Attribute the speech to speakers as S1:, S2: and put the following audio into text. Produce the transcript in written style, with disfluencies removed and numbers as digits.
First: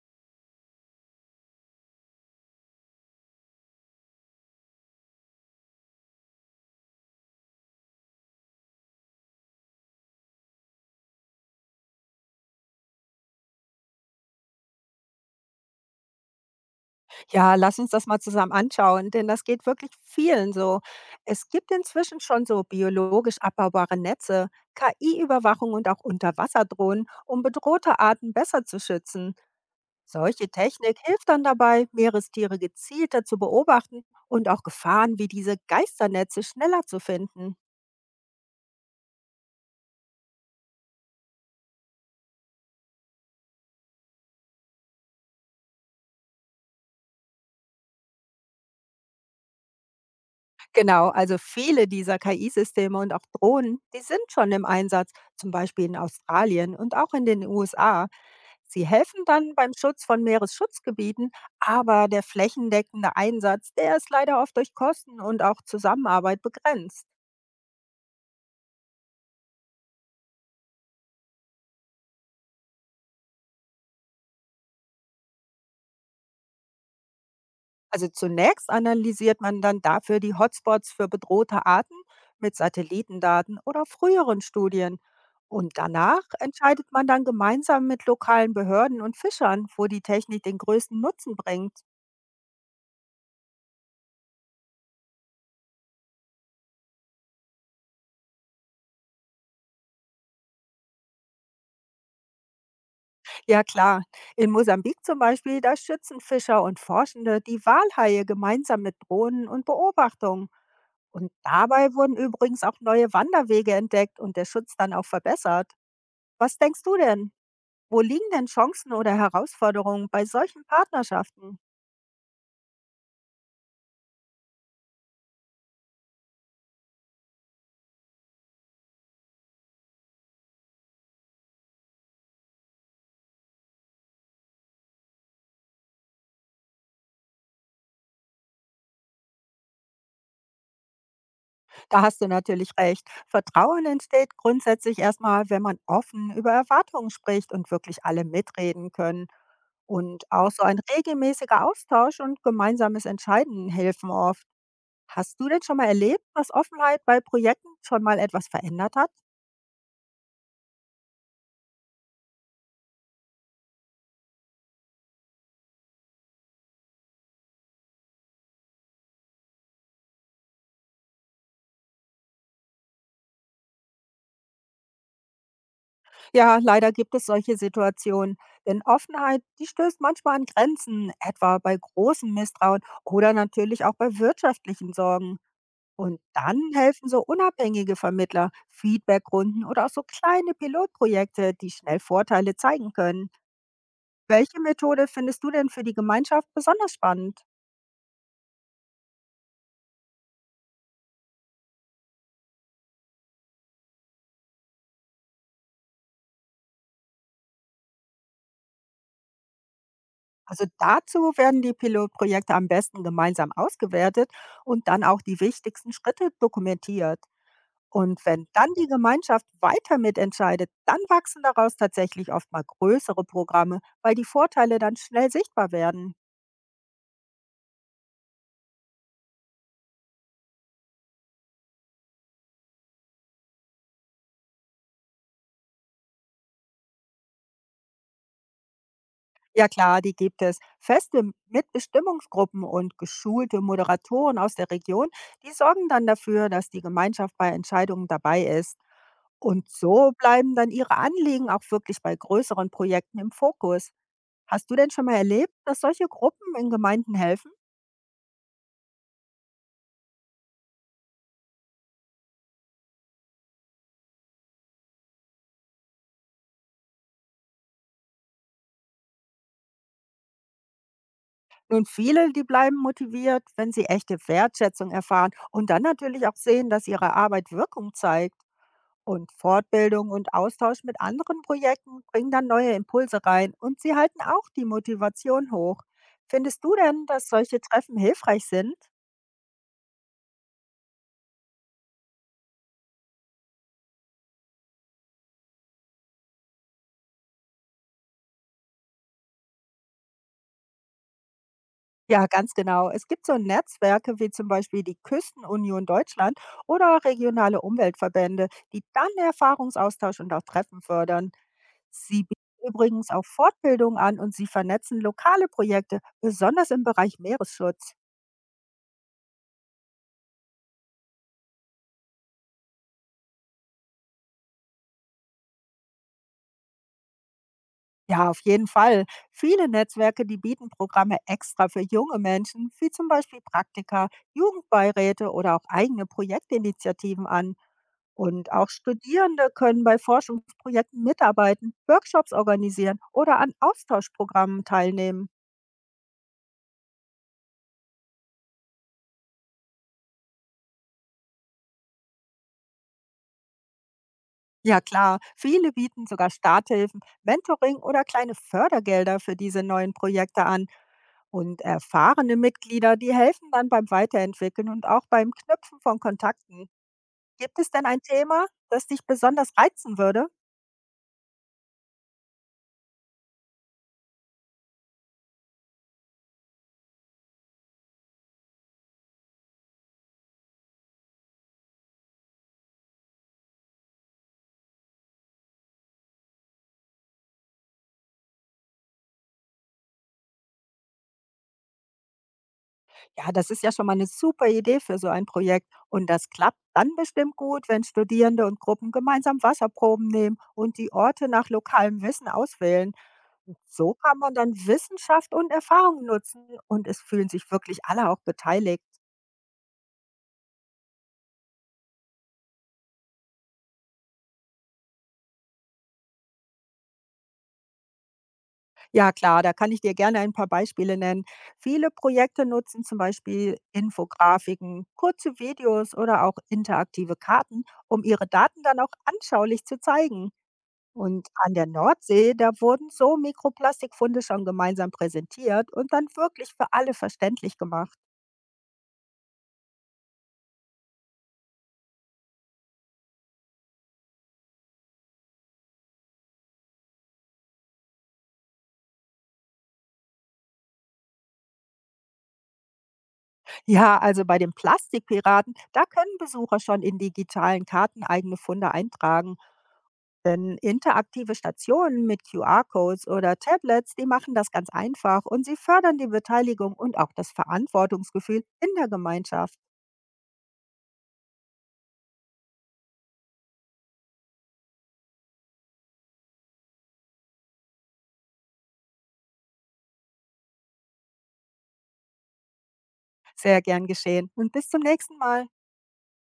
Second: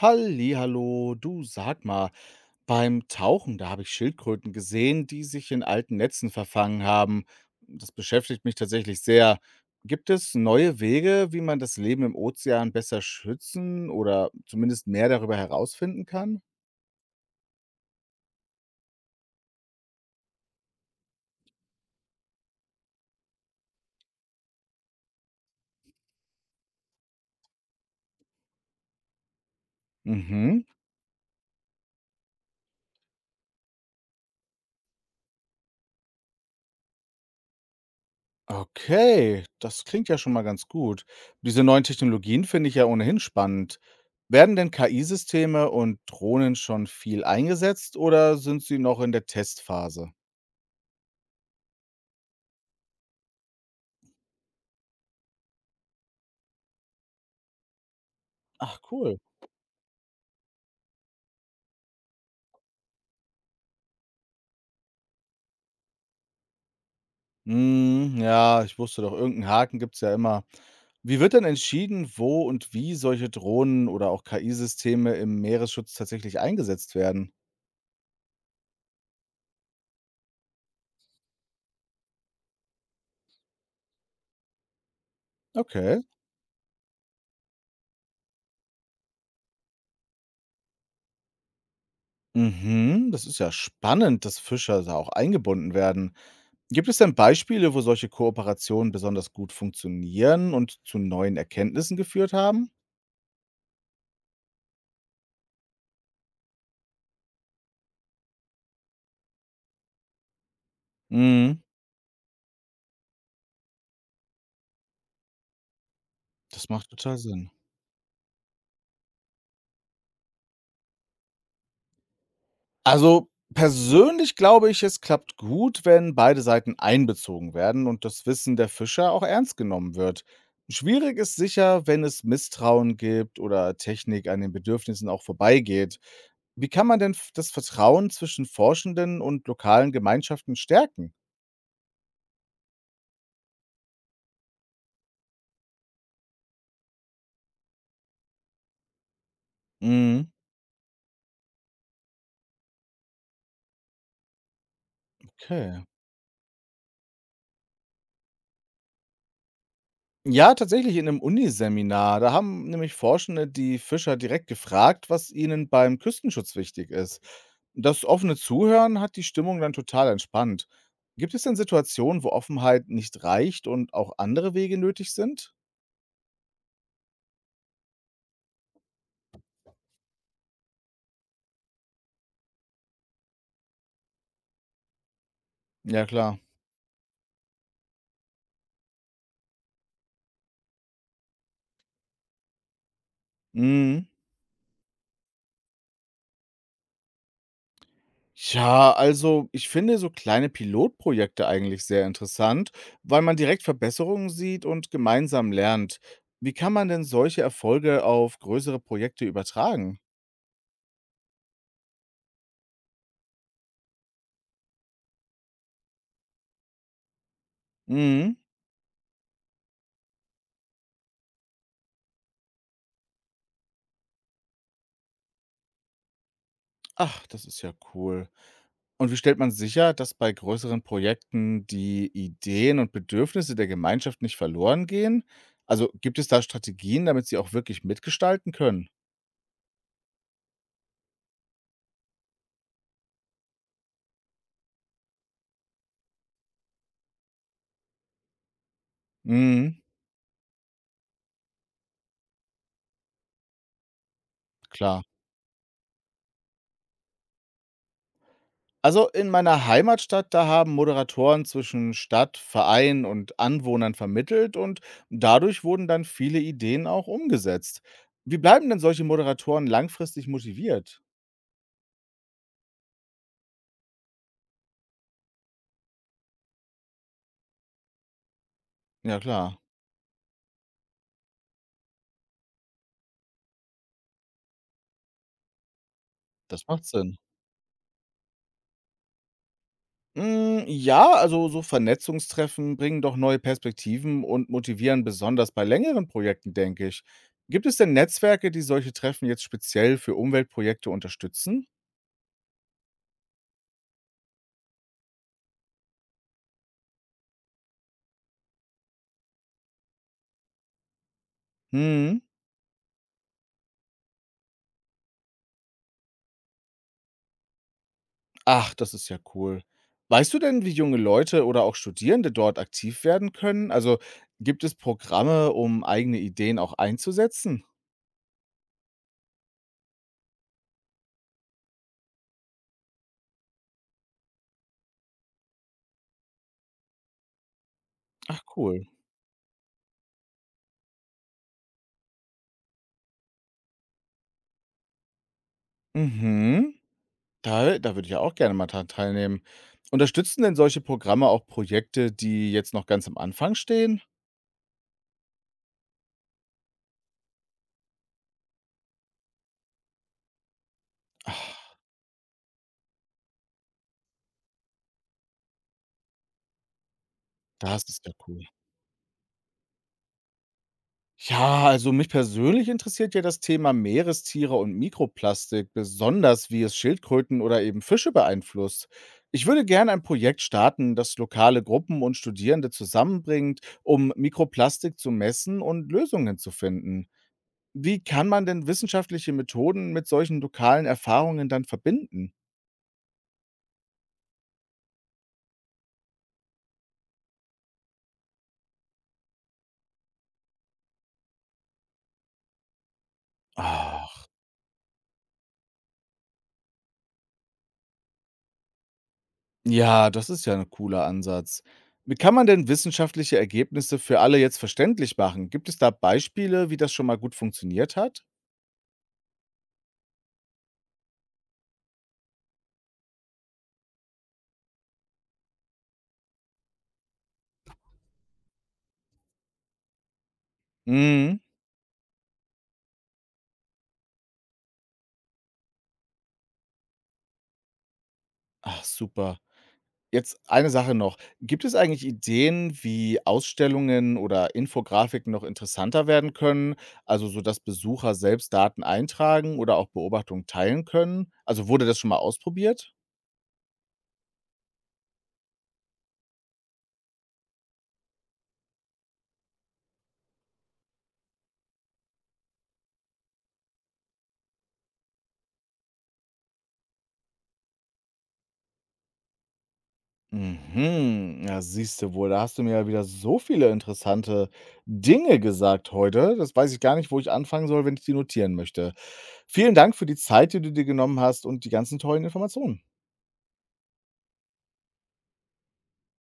S1: Hallihallo, du, sag mal, beim Tauchen, da habe ich Schildkröten gesehen, die sich in alten Netzen verfangen haben. Das beschäftigt mich tatsächlich sehr. Gibt es neue Wege, wie man das Leben im Ozean besser schützen oder zumindest mehr darüber herausfinden kann?
S2: Ja, lass uns das mal zusammen anschauen, denn das geht wirklich vielen so. Es gibt inzwischen schon so biologisch abbaubare Netze, KI-Überwachung und auch Unterwasserdrohnen, um bedrohte Arten besser zu schützen. Solche
S1: Mhm.
S2: Technik hilft dann dabei, Meerestiere gezielter zu beobachten und auch Gefahren wie diese Geisternetze schneller zu finden.
S1: Okay, das klingt ja schon mal ganz gut. Diese neuen Technologien finde ich ja ohnehin spannend. Werden denn KI-Systeme und Drohnen schon viel eingesetzt oder sind sie noch in der Testphase?
S2: Genau, also viele dieser KI-Systeme und auch Drohnen, die sind schon im Einsatz, zum Beispiel in Australien und auch in den USA.
S1: Ach,
S2: Sie
S1: cool.
S2: helfen dann beim Schutz von Meeresschutzgebieten, aber der flächendeckende Einsatz, der ist leider oft durch Kosten und auch Zusammenarbeit begrenzt.
S1: Mhm, ja, ich wusste doch, irgendeinen Haken gibt es ja immer. Wie wird denn entschieden, wo und wie solche Drohnen oder auch KI-Systeme im Meeresschutz tatsächlich eingesetzt werden?
S2: Also zunächst analysiert man dann dafür die Hotspots für bedrohte Arten mit Satellitendaten oder früheren Studien. Und
S1: Okay.
S2: danach entscheidet man dann gemeinsam mit lokalen Behörden und Fischern, wo die Technik den größten Nutzen bringt.
S1: Mhm, das ist ja spannend, dass Fischer da auch eingebunden werden. Gibt es denn Beispiele, wo solche Kooperationen besonders gut funktionieren und zu neuen Erkenntnissen geführt haben?
S2: Ja klar, in Mosambik zum Beispiel, da schützen Fischer und Forschende die Walhaie gemeinsam mit Drohnen und Beobachtungen. Und
S1: Mhm,
S2: dabei wurden übrigens auch neue Wanderwege entdeckt und der Schutz dann auch verbessert. Was
S1: das
S2: denkst
S1: macht
S2: du
S1: total
S2: denn?
S1: Sinn.
S2: Wo liegen denn Chancen oder Herausforderungen bei solchen Partnerschaften?
S1: Also, persönlich glaube ich, es klappt gut, wenn beide Seiten einbezogen werden und das Wissen der Fischer auch ernst genommen wird. Schwierig ist sicher, wenn es Misstrauen gibt oder Technik an den Bedürfnissen auch vorbeigeht. Wie kann man denn das Vertrauen zwischen Forschenden und lokalen Gemeinschaften stärken?
S2: Da hast du natürlich recht. Vertrauen entsteht grundsätzlich erstmal, wenn man offen über Erwartungen spricht und wirklich alle mitreden können. Und
S1: Mhm.
S2: auch so ein regelmäßiger Austausch und gemeinsames Entscheiden helfen oft. Hast du denn schon
S1: Okay.
S2: mal erlebt, dass Offenheit bei Projekten schon mal etwas verändert hat?
S1: Ja, tatsächlich in einem Uniseminar. Da haben nämlich Forschende die Fischer direkt gefragt, was ihnen beim Küstenschutz wichtig ist. Das offene Zuhören hat die Stimmung dann total entspannt. Gibt es denn Situationen, wo Offenheit nicht reicht und auch andere Wege nötig sind?
S2: Ja, leider gibt es solche Situationen. Denn Offenheit, die stößt manchmal an Grenzen, etwa bei großem Misstrauen oder natürlich auch bei wirtschaftlichen Sorgen.
S1: Ja,
S2: Und
S1: klar.
S2: dann helfen so unabhängige Vermittler, Feedbackrunden oder auch so kleine Pilotprojekte, die schnell Vorteile zeigen können.
S1: Mhm.
S2: Welche Methode findest du denn für die Gemeinschaft besonders spannend?
S1: Ja, also ich finde so kleine Pilotprojekte eigentlich sehr interessant, weil man direkt Verbesserungen sieht und gemeinsam lernt. Wie kann man denn solche Erfolge auf größere Projekte übertragen?
S2: Also dazu werden die Pilotprojekte am besten gemeinsam ausgewertet und dann auch die wichtigsten Schritte dokumentiert. Und
S1: Mhm.
S2: wenn dann die Gemeinschaft weiter mitentscheidet, dann wachsen daraus tatsächlich oft mal größere Programme, weil die Vorteile dann schnell sichtbar werden.
S1: Ach, das ist ja cool. Und wie stellt man sicher, dass bei größeren Projekten die Ideen und Bedürfnisse der Gemeinschaft nicht verloren gehen? Also gibt es da Strategien, damit sie auch wirklich mitgestalten können?
S2: Ja klar, die gibt es. Feste Mitbestimmungsgruppen und geschulte Moderatoren aus der Region, die sorgen dann dafür, dass die Gemeinschaft bei Entscheidungen dabei ist. Und
S1: Mhm,
S2: so bleiben dann ihre Anliegen auch wirklich bei größeren Projekten im Fokus. Hast du denn schon
S1: klar.
S2: mal erlebt, dass solche Gruppen in Gemeinden helfen?
S1: Also in meiner Heimatstadt, da haben Moderatoren zwischen Stadt, Verein und Anwohnern vermittelt, und dadurch wurden dann viele Ideen auch umgesetzt. Wie bleiben denn solche Moderatoren langfristig motiviert?
S2: Nun, viele, die bleiben motiviert, wenn sie echte Wertschätzung erfahren und dann natürlich auch sehen, dass ihre Arbeit Wirkung zeigt.
S1: Ja
S2: Und
S1: klar,
S2: Fortbildung und Austausch mit anderen Projekten bringen dann neue Impulse rein und sie halten auch die Motivation hoch. Findest
S1: das
S2: du
S1: macht
S2: denn,
S1: Sinn.
S2: dass solche Treffen hilfreich sind?
S1: Hm, ja, also so Vernetzungstreffen bringen doch neue Perspektiven und motivieren besonders bei längeren Projekten, denke ich. Gibt es denn Netzwerke, die solche Treffen jetzt speziell für Umweltprojekte unterstützen?
S2: Ja, ganz genau. Es gibt so Netzwerke wie zum Beispiel die Küstenunion Deutschland oder regionale Umweltverbände, die dann Erfahrungsaustausch und auch Treffen fördern.
S1: Hm.
S2: Sie bieten übrigens auch Fortbildung an und sie vernetzen lokale Projekte, besonders im Bereich Meeresschutz.
S1: Ach, das ist ja cool. Weißt du denn, wie junge Leute oder auch Studierende dort aktiv werden können? Also gibt es Programme, um eigene Ideen auch einzusetzen?
S2: Ja, auf jeden Fall. Viele Netzwerke, die bieten Programme extra für junge Menschen, wie zum Beispiel Praktika, Jugendbeiräte oder auch eigene Projektinitiativen an.
S1: Ach,
S2: Und auch
S1: cool.
S2: Studierende können bei Forschungsprojekten mitarbeiten, Workshops organisieren oder an Austauschprogrammen teilnehmen.
S1: Mhm. Da würde ich ja auch gerne mal dran teilnehmen. Unterstützen denn solche Programme auch Projekte, die jetzt noch ganz am Anfang stehen?
S2: Ja klar, viele bieten sogar Starthilfen, Mentoring oder kleine Fördergelder für diese neuen Projekte an. Und
S1: Ach,
S2: erfahrene Mitglieder, die helfen dann beim Weiterentwickeln und auch beim Knüpfen von Kontakten. Gibt es denn
S1: das
S2: ein
S1: ist ja cool.
S2: Thema, das dich besonders reizen würde?
S1: Ja, also mich persönlich interessiert ja das Thema Meerestiere und Mikroplastik, besonders wie es Schildkröten oder eben Fische beeinflusst. Ich würde gerne ein Projekt starten, das lokale Gruppen und Studierende zusammenbringt, um Mikroplastik zu messen und Lösungen zu finden. Wie kann man denn wissenschaftliche Methoden mit solchen lokalen Erfahrungen dann verbinden?
S2: Ja, das ist ja schon mal eine super Idee für so ein Projekt. Und das klappt dann bestimmt gut, wenn Studierende und Gruppen gemeinsam Wasserproben nehmen und die Orte nach lokalem Wissen auswählen. Und so kann
S1: Ah.
S2: man dann Wissenschaft und Erfahrung nutzen und es fühlen sich wirklich alle auch beteiligt.
S1: Ja, das ist ja ein cooler Ansatz. Wie kann man denn wissenschaftliche Ergebnisse für alle jetzt verständlich machen? Gibt es da Beispiele, wie das schon mal gut funktioniert hat?
S2: Ja klar, da kann ich dir gerne ein paar Beispiele nennen. Viele Projekte nutzen zum Beispiel Infografiken, kurze Videos oder auch interaktive Karten, um ihre Daten dann auch anschaulich zu zeigen. Und
S1: Mhm.
S2: an der Nordsee, da wurden so Mikroplastikfunde schon gemeinsam präsentiert und dann wirklich für alle verständlich gemacht.
S1: Ach, super. Jetzt eine Sache noch. Gibt es eigentlich Ideen, wie Ausstellungen oder Infografiken noch interessanter werden können? Also so, dass Besucher selbst Daten eintragen oder auch Beobachtungen teilen können? Also wurde das schon mal ausprobiert?
S2: Ja, also bei den Plastikpiraten, da können Besucher schon in digitalen Karten eigene Funde eintragen. Denn interaktive Stationen mit QR-Codes oder Tablets, die machen das ganz einfach und sie fördern die Beteiligung und auch das Verantwortungsgefühl in der Gemeinschaft.
S1: Mhm, ja, siehst du wohl, da hast du mir ja wieder so viele interessante Dinge gesagt heute. Das weiß ich gar nicht, wo ich anfangen soll, wenn ich die notieren möchte. Vielen Dank für die Zeit, die du dir genommen hast, und die ganzen tollen Informationen.
S2: Sehr gern geschehen und bis zum nächsten Mal.